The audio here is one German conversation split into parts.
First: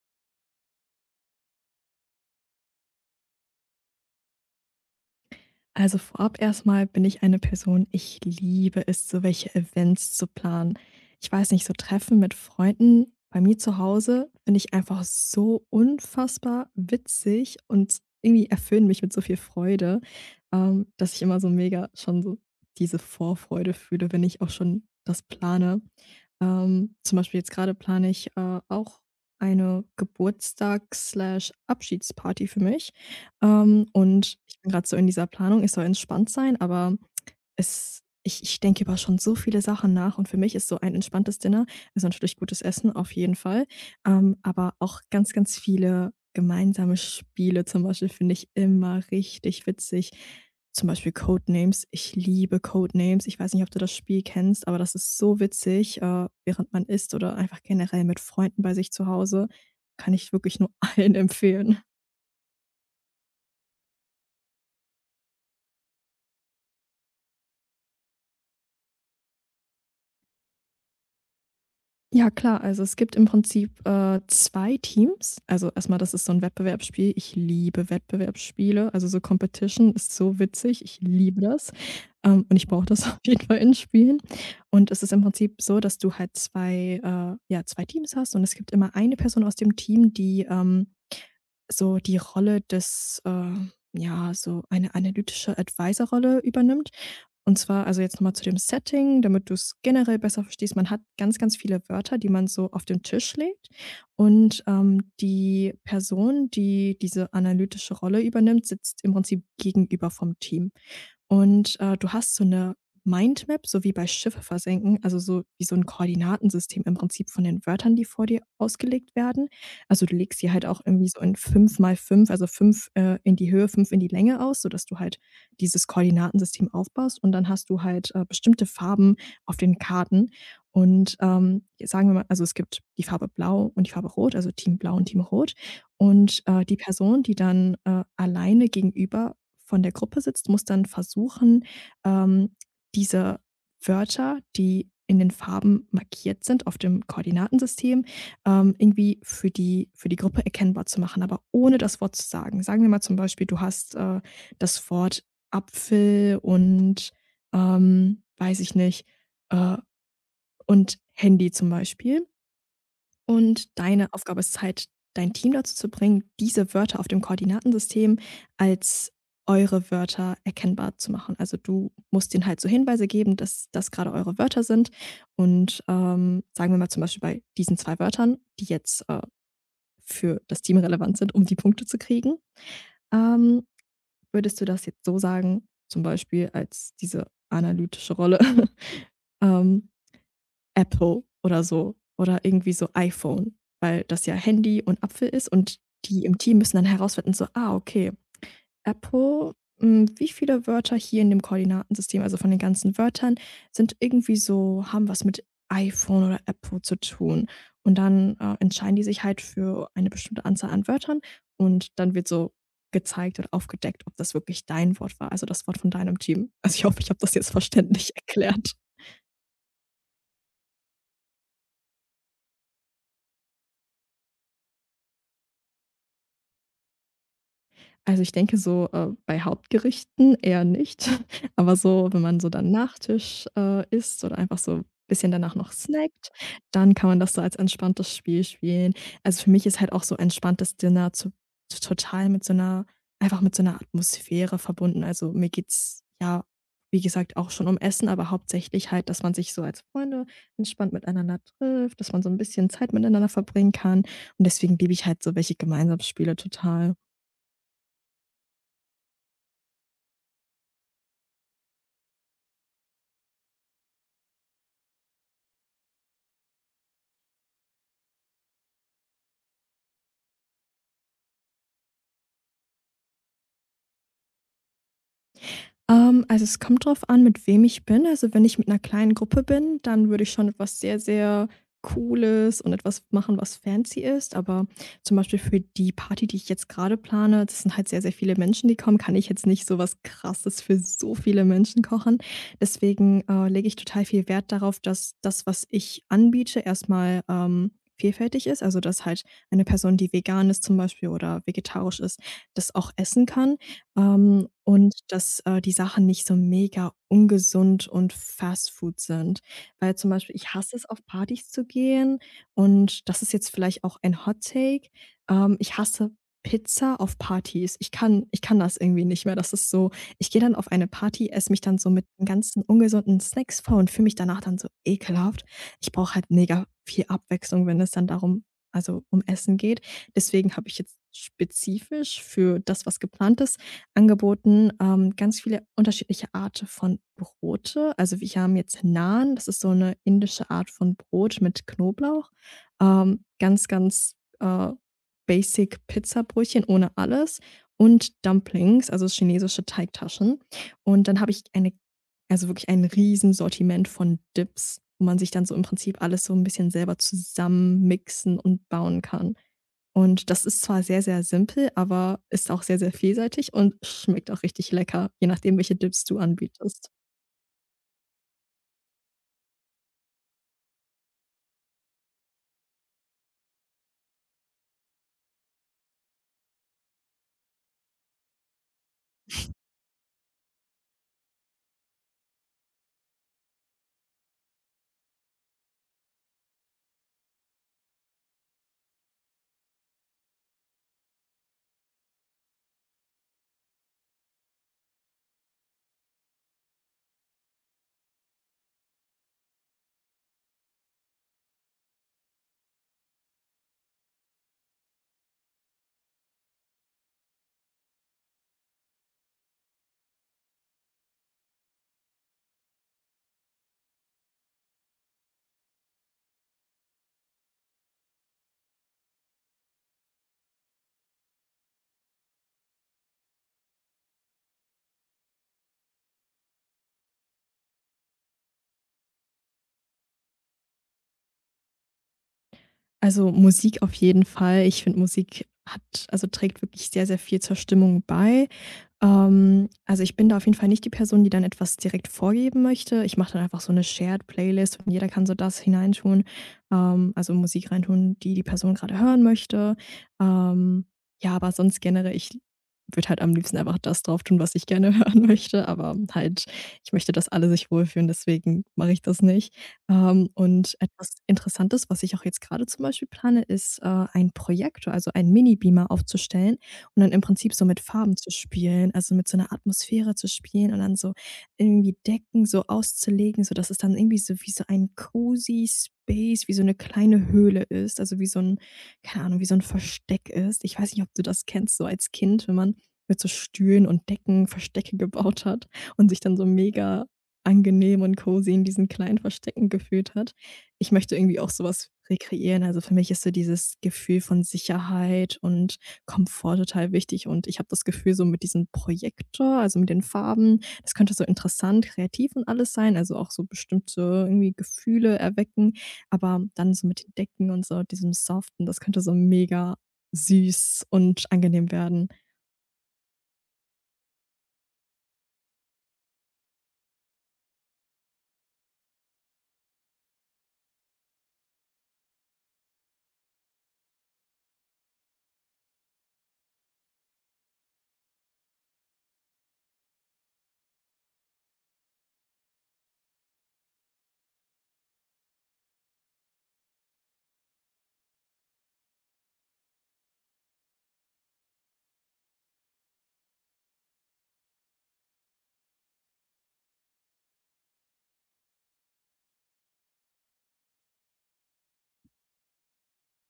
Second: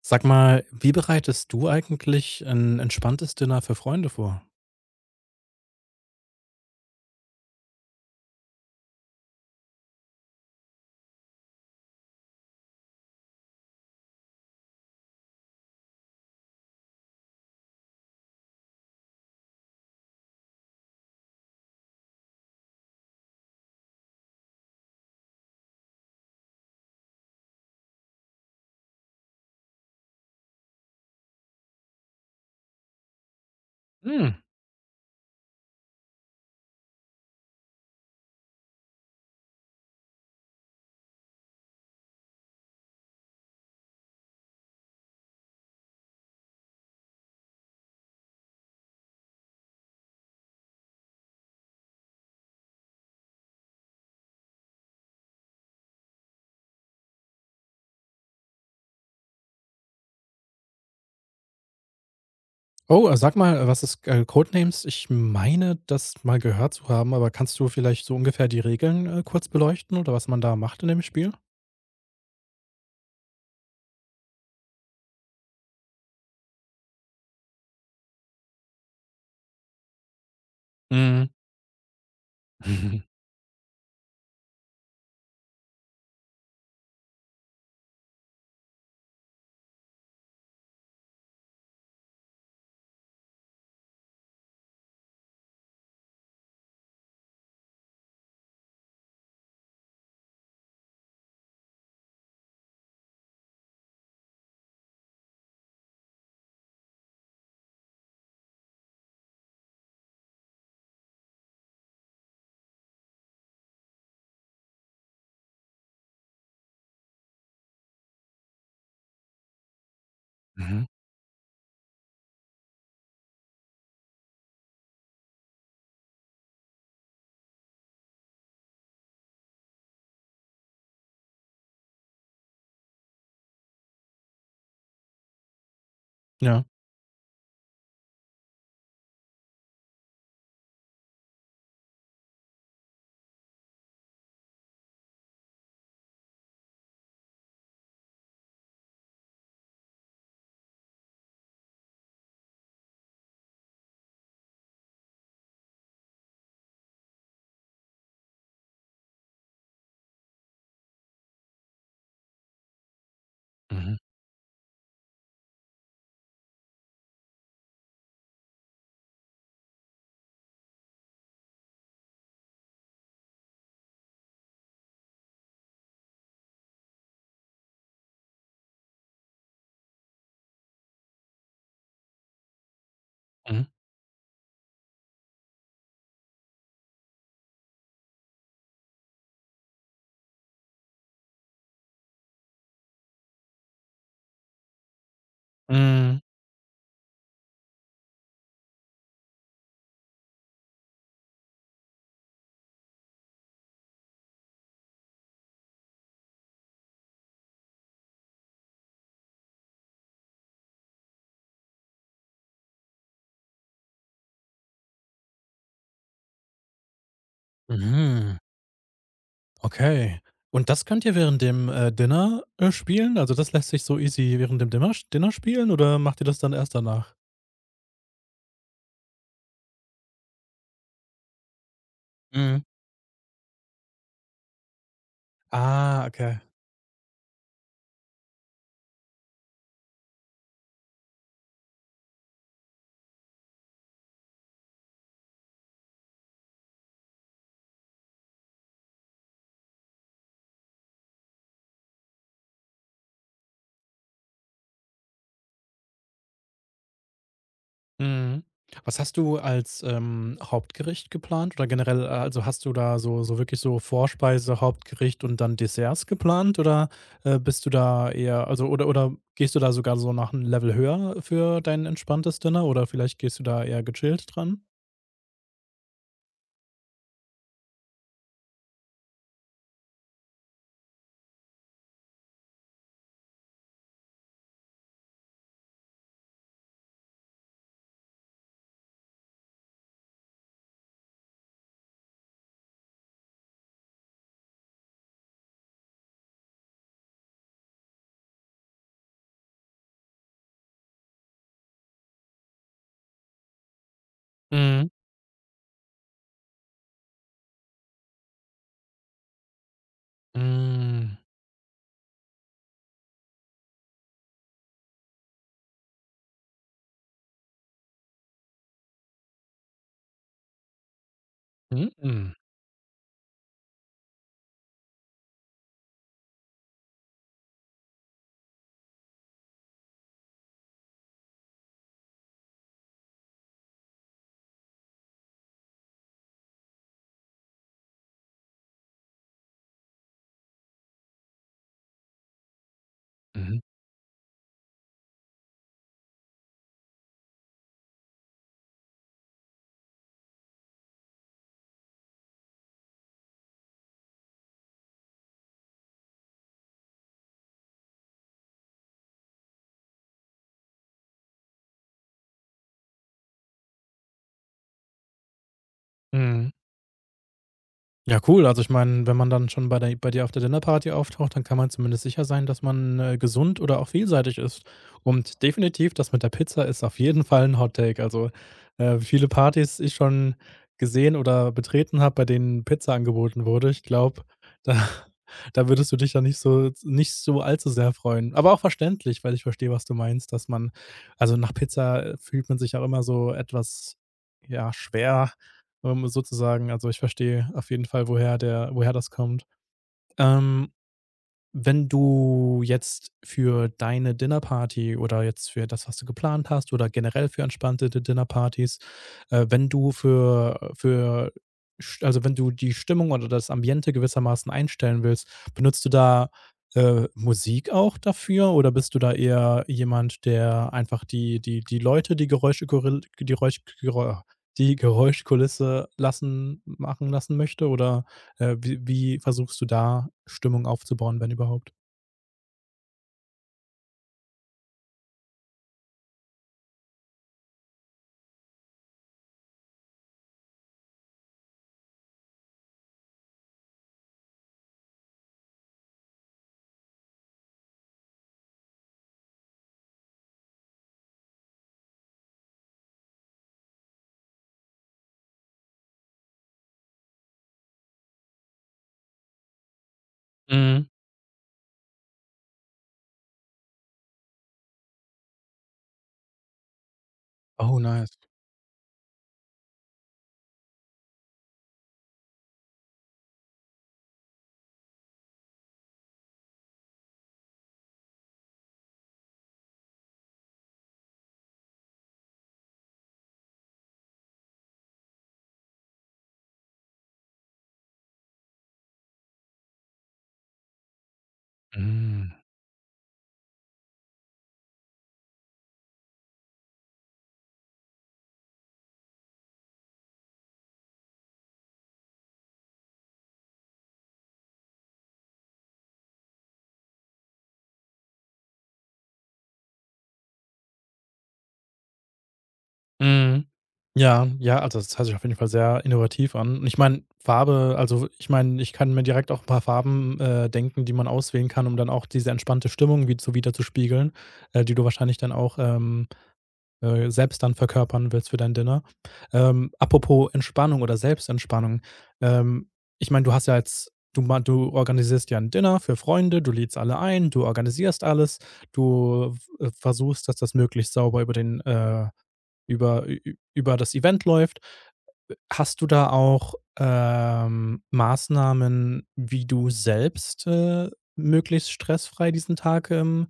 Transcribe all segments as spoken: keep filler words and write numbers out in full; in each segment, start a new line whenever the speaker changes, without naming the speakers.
Sag mal, wie bereitest du eigentlich ein entspanntes Dinner für Freunde vor?
Also vorab erstmal bin ich eine Person, ich liebe es, so welche Events zu planen. Ich weiß nicht, so Treffen mit Freunden bei mir zu Hause finde ich einfach so unfassbar witzig und irgendwie erfüllen mich mit so viel Freude, ähm, dass ich immer so mega schon so diese Vorfreude fühle, wenn ich auch schon das plane. Ähm, zum Beispiel jetzt gerade plane ich äh, auch eine Geburtstags-Abschiedsparty für mich. Ähm,
Hm.
und ich bin gerade so in dieser Planung, es soll entspannt sein, aber es ich ich denke über schon so viele Sachen nach, und für mich ist so ein entspanntes Dinner, also, natürlich gutes Essen auf jeden Fall, ähm, aber auch ganz, ganz viele gemeinsame Spiele zum Beispiel finde ich immer richtig witzig. Zum Beispiel Codenames. Ich liebe Codenames. Ich weiß nicht, ob du das Spiel kennst, aber das ist so witzig, äh, während man isst oder einfach generell mit Freunden bei sich zu Hause. Kann ich wirklich nur allen empfehlen.
Oh, äh, sag mal, äh, was ist, äh, Codenames? Ich meine, das mal gehört zu haben, aber kannst du vielleicht so ungefähr die Regeln, äh, kurz beleuchten oder was man da macht in dem Spiel?
Ja, klar. Also, es gibt im Prinzip, äh, zwei Teams. Also, erstmal, das ist so ein Wettbewerbsspiel. Ich liebe Wettbewerbsspiele. Also, so Competition ist so witzig. Ich
Mhm.
liebe das. Ähm, und ich brauche
Mhm.
das auf jeden Fall in Spielen. Und es ist im Prinzip so, dass du halt zwei, äh ja, zwei Teams hast, und es gibt immer eine Person aus dem Team, die, ähm, so die Rolle des, äh ja, so eine analytische Advisor-Rolle übernimmt. Und zwar, also jetzt nochmal zu dem Setting, damit du es generell besser verstehst: Man hat ganz, ganz viele Wörter, die man so auf den Tisch legt, und, ähm, die Person, die diese analytische Rolle übernimmt, sitzt im Prinzip gegenüber vom Team. Und, äh, du hast so eine Mindmap, so wie bei Schiffe versenken, also so wie so ein Koordinatensystem im Prinzip von den Wörtern, die vor dir ausgelegt werden. Also, du legst sie halt auch
Mhm.
irgendwie so in fünf mal fünf, also fünf äh, in die Höhe, fünf in die Länge aus, sodass du halt dieses Koordinatensystem aufbaust, und dann hast du halt, äh, bestimmte Farben auf den Karten, und, ähm, sagen wir mal, also, es gibt die Farbe Blau und die Farbe Rot, also Team Blau und Team Rot, und,
Ja.
äh, die Person, die dann, äh, alleine gegenüber von der Gruppe sitzt, muss dann versuchen, ähm, diese Wörter, die in den Farben markiert sind auf dem Koordinatensystem, ähm, irgendwie für die, für die Gruppe erkennbar zu machen, aber ohne das Wort zu sagen. Sagen wir mal zum Beispiel, du hast äh, das Wort Apfel und ähm, weiß ich nicht, äh, und Handy zum Beispiel. Und
Mhm.
deine Aufgabe ist es halt, dein Team dazu zu bringen, diese Wörter auf dem Koordinatensystem als eure Wörter erkennbar zu machen. Also du musst denen halt so Hinweise geben, dass das gerade eure Wörter sind. Und ähm, sagen wir mal zum Beispiel bei diesen zwei Wörtern, die jetzt, äh, für das Team relevant sind, um die Punkte zu kriegen, ähm,
Mhm.
würdest du das jetzt so sagen, zum Beispiel als diese analytische Rolle? ähm, Apple oder so oder irgendwie so iPhone, weil das ja Handy und Apfel ist, und
Mhm.
die im Team müssen dann herausfinden, so, ah, okay, Apple, hm, wie viele Wörter hier in dem Koordinatensystem, also von den ganzen Wörtern, sind irgendwie so, haben was mit iPhone oder Apple zu tun. Und dann, äh, entscheiden die sich halt für eine bestimmte Anzahl an Wörtern, und dann wird so gezeigt oder aufgedeckt, ob das wirklich dein Wort war, also das Wort von deinem Team. Also, ich hoffe, ich habe das jetzt verständlich
Mhm.
erklärt.
Okay. Und das könnt ihr während dem, äh, Dinner, äh, spielen? Also, das lässt sich so easy während dem Dimmer Dinner spielen oder macht ihr das dann erst danach?
Also, ich denke so, äh, bei Hauptgerichten eher nicht. Aber so, wenn man so
Mhm.
dann Nachtisch, äh, isst oder einfach so ein bisschen danach noch
Ah,
snackt,
okay.
dann kann man das so als entspanntes Spiel spielen. Also, für mich ist halt auch so entspanntes Dinner zu t total mit so einer einfach mit so einer Atmosphäre verbunden. Also, mir geht's ja, wie gesagt, auch schon um Essen, aber hauptsächlich halt, dass man sich so als Freunde entspannt miteinander trifft, dass man so ein bisschen Zeit miteinander verbringen kann. Und deswegen liebe ich halt so welche Gemeinschaftsspiele total.
Mhm. Was hast du als, ähm, Hauptgericht geplant oder generell, äh also, hast du da so so wirklich so Vorspeise, Hauptgericht und dann Desserts geplant oder, äh, bist du da eher also, oder oder gehst du da sogar so nach 'n Level höher für dein entspanntes Dinner oder vielleicht gehst du da eher gechillt dran?
Ähm, also, es kommt drauf an, mit wem ich bin. Also, wenn ich mit einer kleinen Gruppe bin, dann würde ich schon etwas sehr, sehr Cooles und etwas machen, was fancy ist. Aber zum Beispiel für die Party, die ich jetzt gerade plane, das sind halt sehr, sehr viele Menschen, die kommen, kann ich jetzt nicht so was Krasses für so viele Menschen kochen. Deswegen, äh, lege ich total viel Wert darauf, dass das, was ich anbiete, erstmal ähm, vielfältig ist. Also, dass halt eine Person, die vegan ist zum Beispiel oder vegetarisch ist, das auch essen kann. Ähm,
Mhm.
und dass, äh, die Sachen nicht so mega ungesund und Fast Food sind. Weil zum Beispiel ich hasse es, auf
Hm.
Partys zu gehen, und das ist jetzt vielleicht auch ein Hot Take. Ähm, ich hasse Pizza auf Partys. Ich kann ich kann das irgendwie nicht mehr. Das ist so, ich gehe dann auf eine Party, esse mich dann
Mhm.
so mit den
Mhm.
ganzen ungesunden Snacks voll und fühle mich danach dann so ekelhaft. Ich brauche halt mega viel Abwechslung, wenn es dann darum also, um Essen geht. Deswegen habe ich jetzt spezifisch für das, was geplant ist, angeboten, ähm, ganz viele unterschiedliche Arten von Brote. Also, wir haben jetzt Naan, das ist so eine indische Art von Brot mit Knoblauch. Ähm,
Mhm.
ganz, ganz, äh, basic Pizzabrötchen ohne alles und Dumplings, also chinesische Teigtaschen. Und dann habe ich eine also wirklich ein Riesensortiment von Dips, wo man sich dann so im Prinzip alles so ein bisschen selber zusammenmixen und bauen kann. Und das ist zwar sehr, sehr simpel, aber ist auch sehr, sehr vielseitig und schmeckt auch richtig lecker, je nachdem, welche Dips du
mhm.
anbietest.
Ja, cool. Also ich meine, wenn man dann schon bei der bei dir auf der Dinnerparty auftaucht, dann kann man zumindest sicher sein, dass man, äh, gesund oder auch vielseitig ist. Und definitiv, das mit der Pizza ist auf jeden Fall ein Hot Take. Also, äh, wie viele Partys ich schon gesehen oder betreten habe, bei denen Pizza angeboten wurde. Ich glaube, da da würdest du dich dann nicht so nicht so allzu sehr freuen. Aber auch verständlich, weil ich verstehe, was du meinst, dass man also nach Pizza, äh, fühlt man sich auch immer so etwas, ja, schwer ähm, sozusagen. Also, ich verstehe auf jeden Fall, woher der woher das kommt. Ähm, Wenn du jetzt für deine Dinnerparty oder jetzt für das, was du geplant hast oder generell für entspannte Di Dinnerpartys äh, wenn du für für sch also, wenn du die Stimmung oder das Ambiente gewissermaßen einstellen willst, benutzt du da, äh, Musik auch dafür oder bist du da eher jemand, der einfach die die die Leute, die Geräusche die Räusch Gerä die Geräuschkulisse lassen machen lassen möchte oder äh, wie wie versuchst du da Stimmung aufzubauen, wenn überhaupt?
Also, Musik auf jeden Fall. Ich finde, Musik hat also, trägt wirklich sehr, sehr viel zur Stimmung bei. Ähm, also ich bin da auf jeden Fall nicht die Person, die dann etwas direkt vorgeben möchte. Ich mache dann einfach so eine Shared Playlist, und jeder kann so das hineintun, ähm, also Musik reintun, die die Person gerade hören möchte. Ähm, ja, aber sonst generell, ich würde halt am liebsten einfach das drauf tun, was ich gerne hören möchte, aber halt ich möchte, dass alle sich wohlfühlen, deswegen mache ich das nicht. Ähm, und
Mhm.
etwas Interessantes, was ich auch jetzt gerade zum Beispiel plane, ist, äh, einen Projektor, also ein Mini-Beamer aufzustellen und dann im Prinzip so
Oh,
mit
nice.
Farben zu spielen, also mit so einer Atmosphäre zu spielen und dann so irgendwie Decken so auszulegen, sodass es dann irgendwie so wie so ein cozy Space, wie so eine kleine Höhle ist, also wie so ein keine Ahnung, wie so ein Versteck ist. Ich weiß nicht, ob du das kennst, so als Kind, wenn man mit so Stühlen und Decken Verstecke gebaut hat und sich dann so mega angenehm und cozy in diesen kleinen Verstecken gefühlt hat. Ich möchte irgendwie auch so was
Mhm.
rekreieren. Also, für mich ist so dieses Gefühl von Sicherheit und Komfort total wichtig. Und ich habe das Gefühl, so mit diesem Projektor, also mit den Farben, das könnte so interessant, kreativ und alles sein, also auch so bestimmte irgendwie Gefühle erwecken. Aber dann so mit den Decken und so diesem Soften, das könnte so mega süß und angenehm werden.
Mhm. Ja, ja, also das hört sich auf jeden Fall sehr innovativ an. Und ich meine, Farbe, also ich meine, ich kann mir direkt auch ein paar Farben, äh, denken, die man auswählen kann, um dann auch diese entspannte Stimmung wie so widerzuspiegeln, äh, die du wahrscheinlich dann auch, ähm äh, selbst dann verkörpern willst für dein Dinner. Ähm, apropos Entspannung oder Selbstentspannung. Ähm, Ich meine, du hast ja jetzt, du, ma- du organisierst ja ein Dinner für Freunde, du lädst alle ein, du organisierst alles, du äh, versuchst, dass das möglichst sauber über den äh, über, ü- über das Event läuft. Hast du da auch, ähm, Maßnahmen, wie du selbst, äh, möglichst stressfrei diesen Tag, ähm,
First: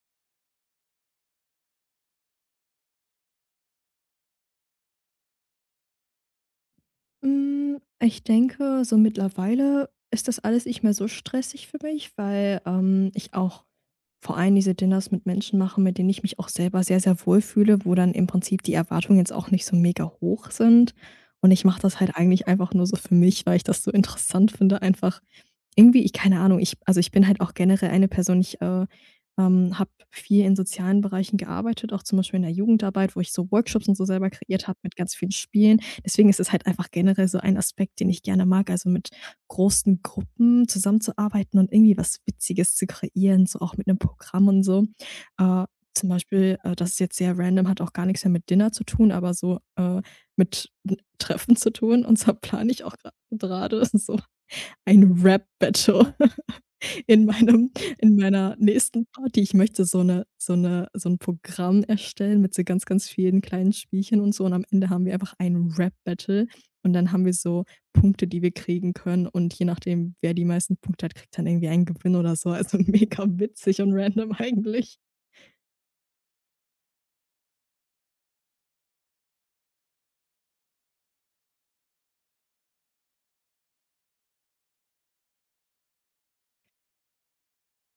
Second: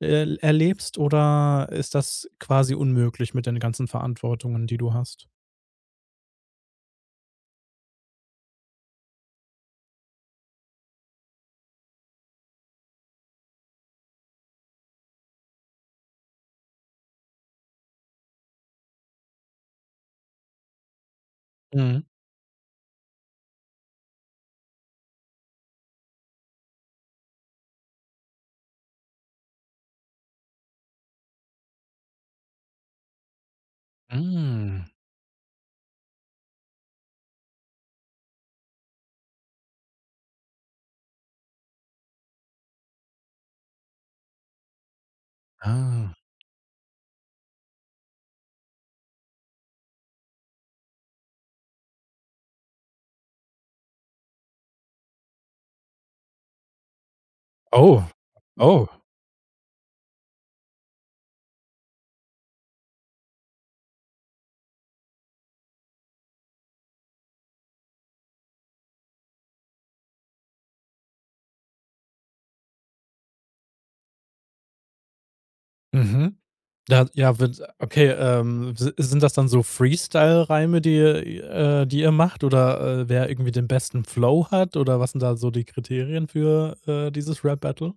äh, erlebst oder ist das quasi unmöglich mit den ganzen Verantwortungen, die du hast?
Hm, ich denke, so mittlerweile ist das alles nicht mehr so stressig für mich, weil, ähm, ich auch vor allem diese Dinners mit Menschen mache, mit denen ich mich auch selber sehr, sehr wohl fühle, wo dann im Prinzip die Erwartungen jetzt auch nicht so mega hoch sind. Und ich mache das
Mhm.
halt eigentlich einfach nur so für mich, weil ich das so interessant finde, einfach irgendwie, ich keine Ahnung, ich, also, ich bin halt auch generell eine Person, ich, äh, ähm, habe viel in sozialen Bereichen gearbeitet, auch zum Beispiel in der Jugendarbeit, wo ich so Workshops und so selber kreiert habe
Hm.
mit ganz vielen Spielen. Deswegen ist es halt einfach generell so ein Aspekt, den ich gerne mag, also, mit großen Gruppen zusammenzuarbeiten und irgendwie was Witziges zu kreieren, so auch mit einem Programm und so. Äh, zum
Ah.
Beispiel, äh, das ist jetzt sehr random, hat auch gar nichts mehr mit Dinner zu tun, aber so, äh, mit Treffen zu tun, und zwar plane ich auch gra grade so ein Rap-Battle in meinem
Oh.
in meiner
Oh.
nächsten Party. Ich möchte so eine so eine so ein Programm erstellen mit so ganz, ganz vielen kleinen Spielchen und so, und am Ende haben wir einfach ein Rap-Battle, und dann haben wir so Punkte, die wir kriegen können, und je nachdem, wer die meisten Punkte hat, kriegt dann irgendwie einen Gewinn oder so. Also mega witzig und random eigentlich.
Mhm. Da ja, wird okay, ähm, si sind das dann so Freestyle-Reime, die ihr äh, die ihr macht oder, äh, wer irgendwie den besten Flow hat oder was sind da so die Kriterien für, äh, dieses Rap-Battle?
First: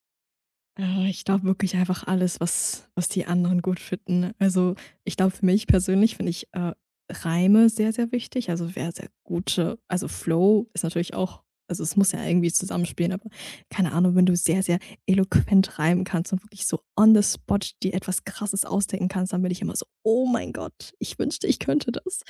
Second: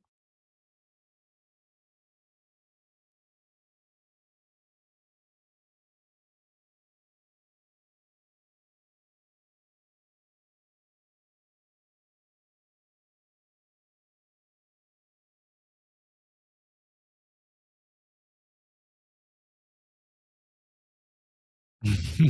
Ah, ich glaube wirklich einfach alles, was was die anderen gut finden. Also, ich glaube, für mich persönlich finde ich, äh, Reime sehr, sehr wichtig, also, sehr, sehr gute also, Flow ist natürlich auch, also, es muss ja irgendwie zusammenspielen, aber keine Ahnung, wenn du sehr, sehr eloquent reimen kannst und wirklich so on the spot dir etwas Krasses ausdenken kannst, dann bin ich immer so: „Oh mein Gott, ich wünschte, ich könnte das.“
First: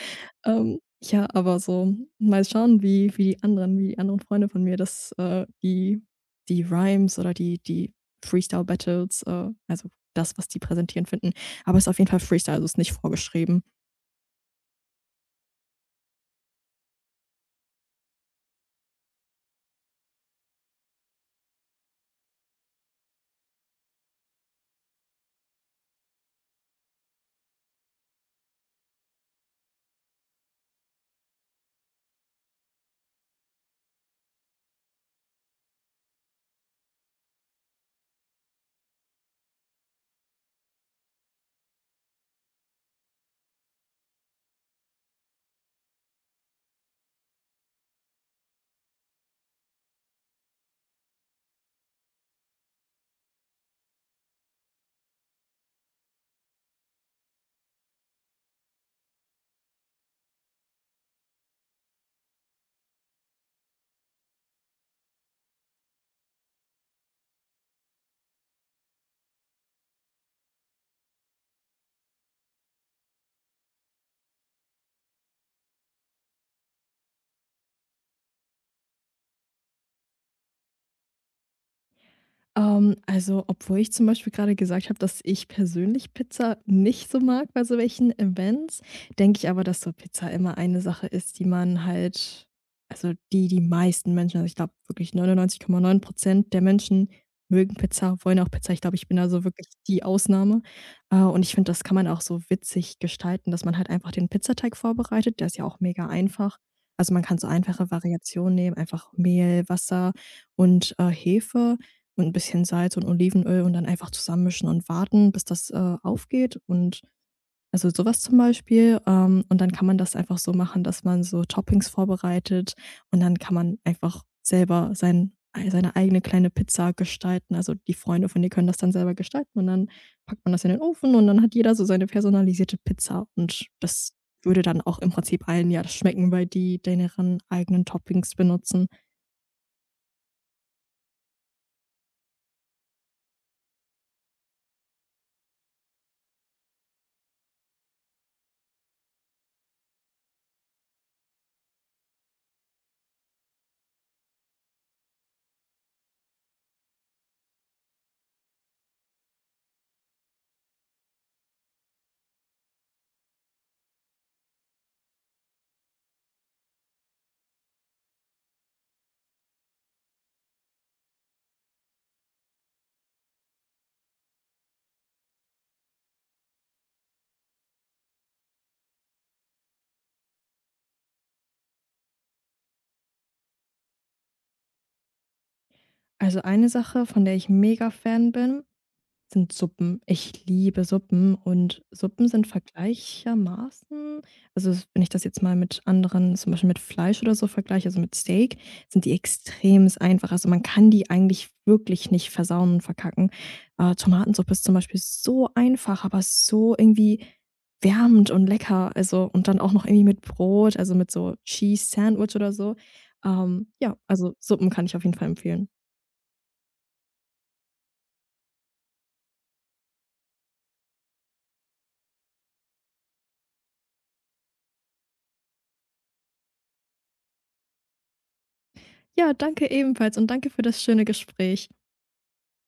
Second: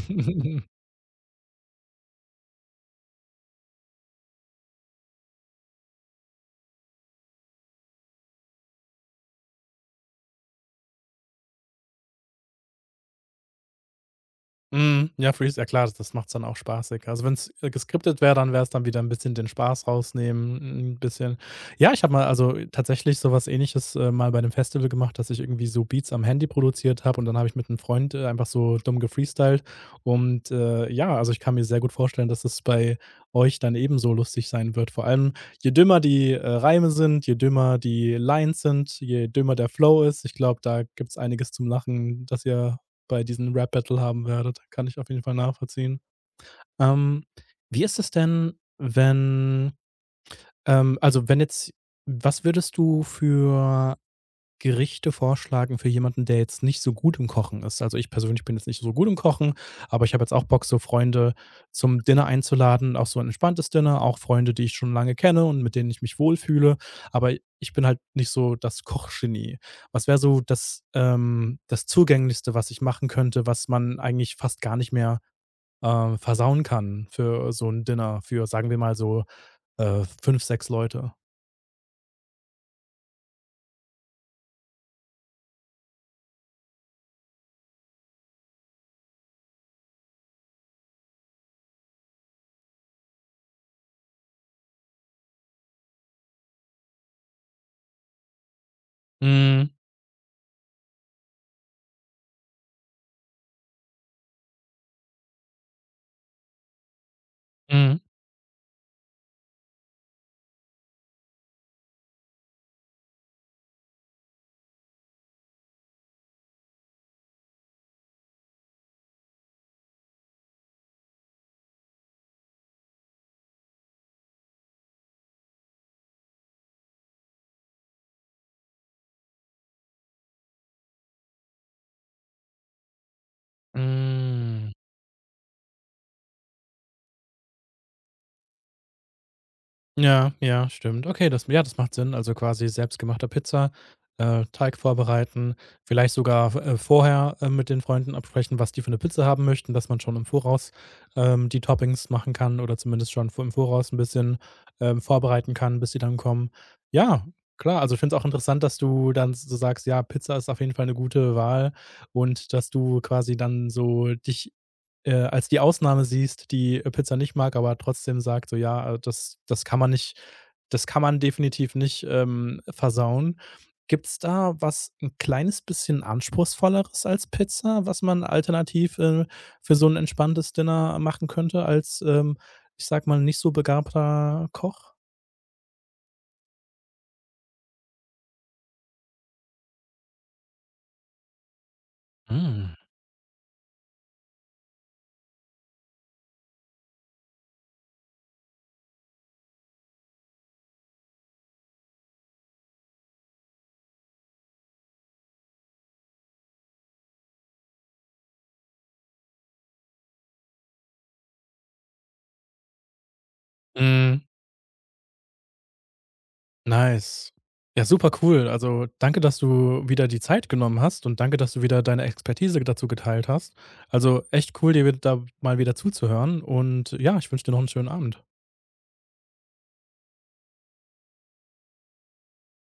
Ähm, ja, aber so mal schauen, wie wie die anderen wie die anderen Freunde von mir das, äh die die Rhymes oder die die Freestyle-Battles, äh, also das, was die präsentieren, finden. Aber es ist auf jeden Fall Freestyle, also es ist nicht vorgeschrieben.
Mhm. Ja, Freeze, ja klar, das macht's dann auch spaßig. Also, wenn es geskriptet wäre, dann wäre es dann wieder ein bisschen den Spaß rausnehmen, ein bisschen ja, ich habe mal also, tatsächlich so was Ähnliches, äh, mal bei einem Festival gemacht, dass ich irgendwie so Beats am Handy produziert habe und dann habe ich mit einem Freund, äh, einfach so dumm gefreestylt und, äh, ja, also, ich kann mir sehr gut vorstellen, dass es bei euch dann ebenso lustig sein wird. Vor allem, je dümmer die, äh, Reime sind, je dümmer die Lines sind, je dümmer der Flow ist. Ich glaube, da gibt's einiges zum Lachen, dass ihr bei diesem Rap-Battle haben werdet. Kann ich auf jeden Fall nachvollziehen. Ähm, Wie ist es denn, wenn ähm, also, wenn jetzt was würdest du für Gerichte vorschlagen für jemanden, der jetzt nicht so gut im Kochen ist? Also, ich persönlich bin jetzt nicht so gut im Kochen, aber ich habe jetzt auch Bock, so Freunde zum Dinner einzuladen, auch so ein entspanntes Dinner, auch Freunde, die ich schon lange kenne und mit denen ich mich wohlfühle, aber ich bin halt nicht so das Kochgenie. Was wäre so das, ähm das Zugänglichste, was ich machen könnte, was man eigentlich fast gar nicht mehr, äh, versauen kann für so ein Dinner für, sagen wir mal so, äh, fünf, sechs Leute?
Ähm, also, obwohl ich zum Beispiel gerade gesagt habe, dass ich persönlich Pizza nicht so mag bei so welchen Events, denke ich aber, dass so Pizza immer eine Sache ist, die man halt, also die die meisten Menschen, also ich glaube wirklich neunundneunzig Komma neun Prozent der Menschen mögen Pizza, wollen auch Pizza. Ich glaube, ich bin also wirklich
Mhm,
die Ausnahme. Äh, und ich finde, das kann man auch so witzig gestalten, dass man halt einfach den Pizzateig vorbereitet. Der ist ja auch mega einfach. Also, man kann so einfache
mhm,
Variationen nehmen, einfach Mehl, Wasser und, äh, Hefe und ein bisschen Salz und Olivenöl und dann einfach zusammenmischen und warten, bis das, äh, aufgeht, und also, sowas zum Beispiel. Ähm, und dann kann man das einfach so machen, dass man so Toppings vorbereitet, und dann kann man einfach selber sein seine eigene kleine Pizza gestalten. Also, die Freunde von dir können das dann selber gestalten, und dann packt man das in den Ofen, und dann hat jeder so seine personalisierte Pizza, und das würde
hm.
dann auch im Prinzip allen ja das schmecken, weil die deren eigenen Toppings benutzen.
Ja, ja, stimmt. Okay, das ja, das macht Sinn. Also, quasi selbstgemachter Pizza, äh, Teig vorbereiten, vielleicht sogar, äh, vorher, äh, mit den Freunden absprechen, was die für eine Pizza haben möchten, dass man schon im Voraus, ähm, die Toppings machen kann oder zumindest schon vo im Voraus ein bisschen, ähm, vorbereiten kann, bis sie dann kommen. Ja, klar, also, ich finde es auch interessant, dass du dann so sagst: „Ja, Pizza ist auf jeden Fall eine gute Wahl“ und dass du quasi dann so dich äh, als die Ausnahme siehst, die äh, Pizza nicht mag, aber trotzdem sagt, so ja, äh, das, das kann man nicht, das kann man definitiv nicht ähm, versauen. Gibt es da was ein kleines bisschen anspruchsvolleres als Pizza, was man alternativ äh, für so ein entspanntes Dinner machen könnte, als, ähm, ich sag mal, nicht so begabter Koch?
Also, eine Sache, von der ich mega Fan bin, sind Suppen. Ich liebe Suppen, und Suppen sind
Mm.
vergleichermaßen, also, s wenn ich das jetzt mal mit anderen zum Beispiel mit Fleisch oder so vergleiche, also mit Steak, sind die extrem einfach. Also, man kann die eigentlich wirklich nicht versauen und verkacken. Äh, Tomatensuppe ist zum Beispiel so einfach, aber so irgendwie wärmend und lecker, also und dann auch noch irgendwie mit Brot, also mit so Cheese Sandwich oder so. Ähm, ja,
Mm,
also Suppen kann ich auf jeden Fall empfehlen.
nice. Ja, super cool. Also, danke, dass du wieder die Zeit genommen hast und danke, dass du wieder deine Expertise dazu geteilt hast. Also, echt cool, dir wi- da mal wieder zuzuhören und ja, ich wünsche dir noch einen schönen Abend.
Ja, danke ebenfalls und danke für das schöne Gespräch.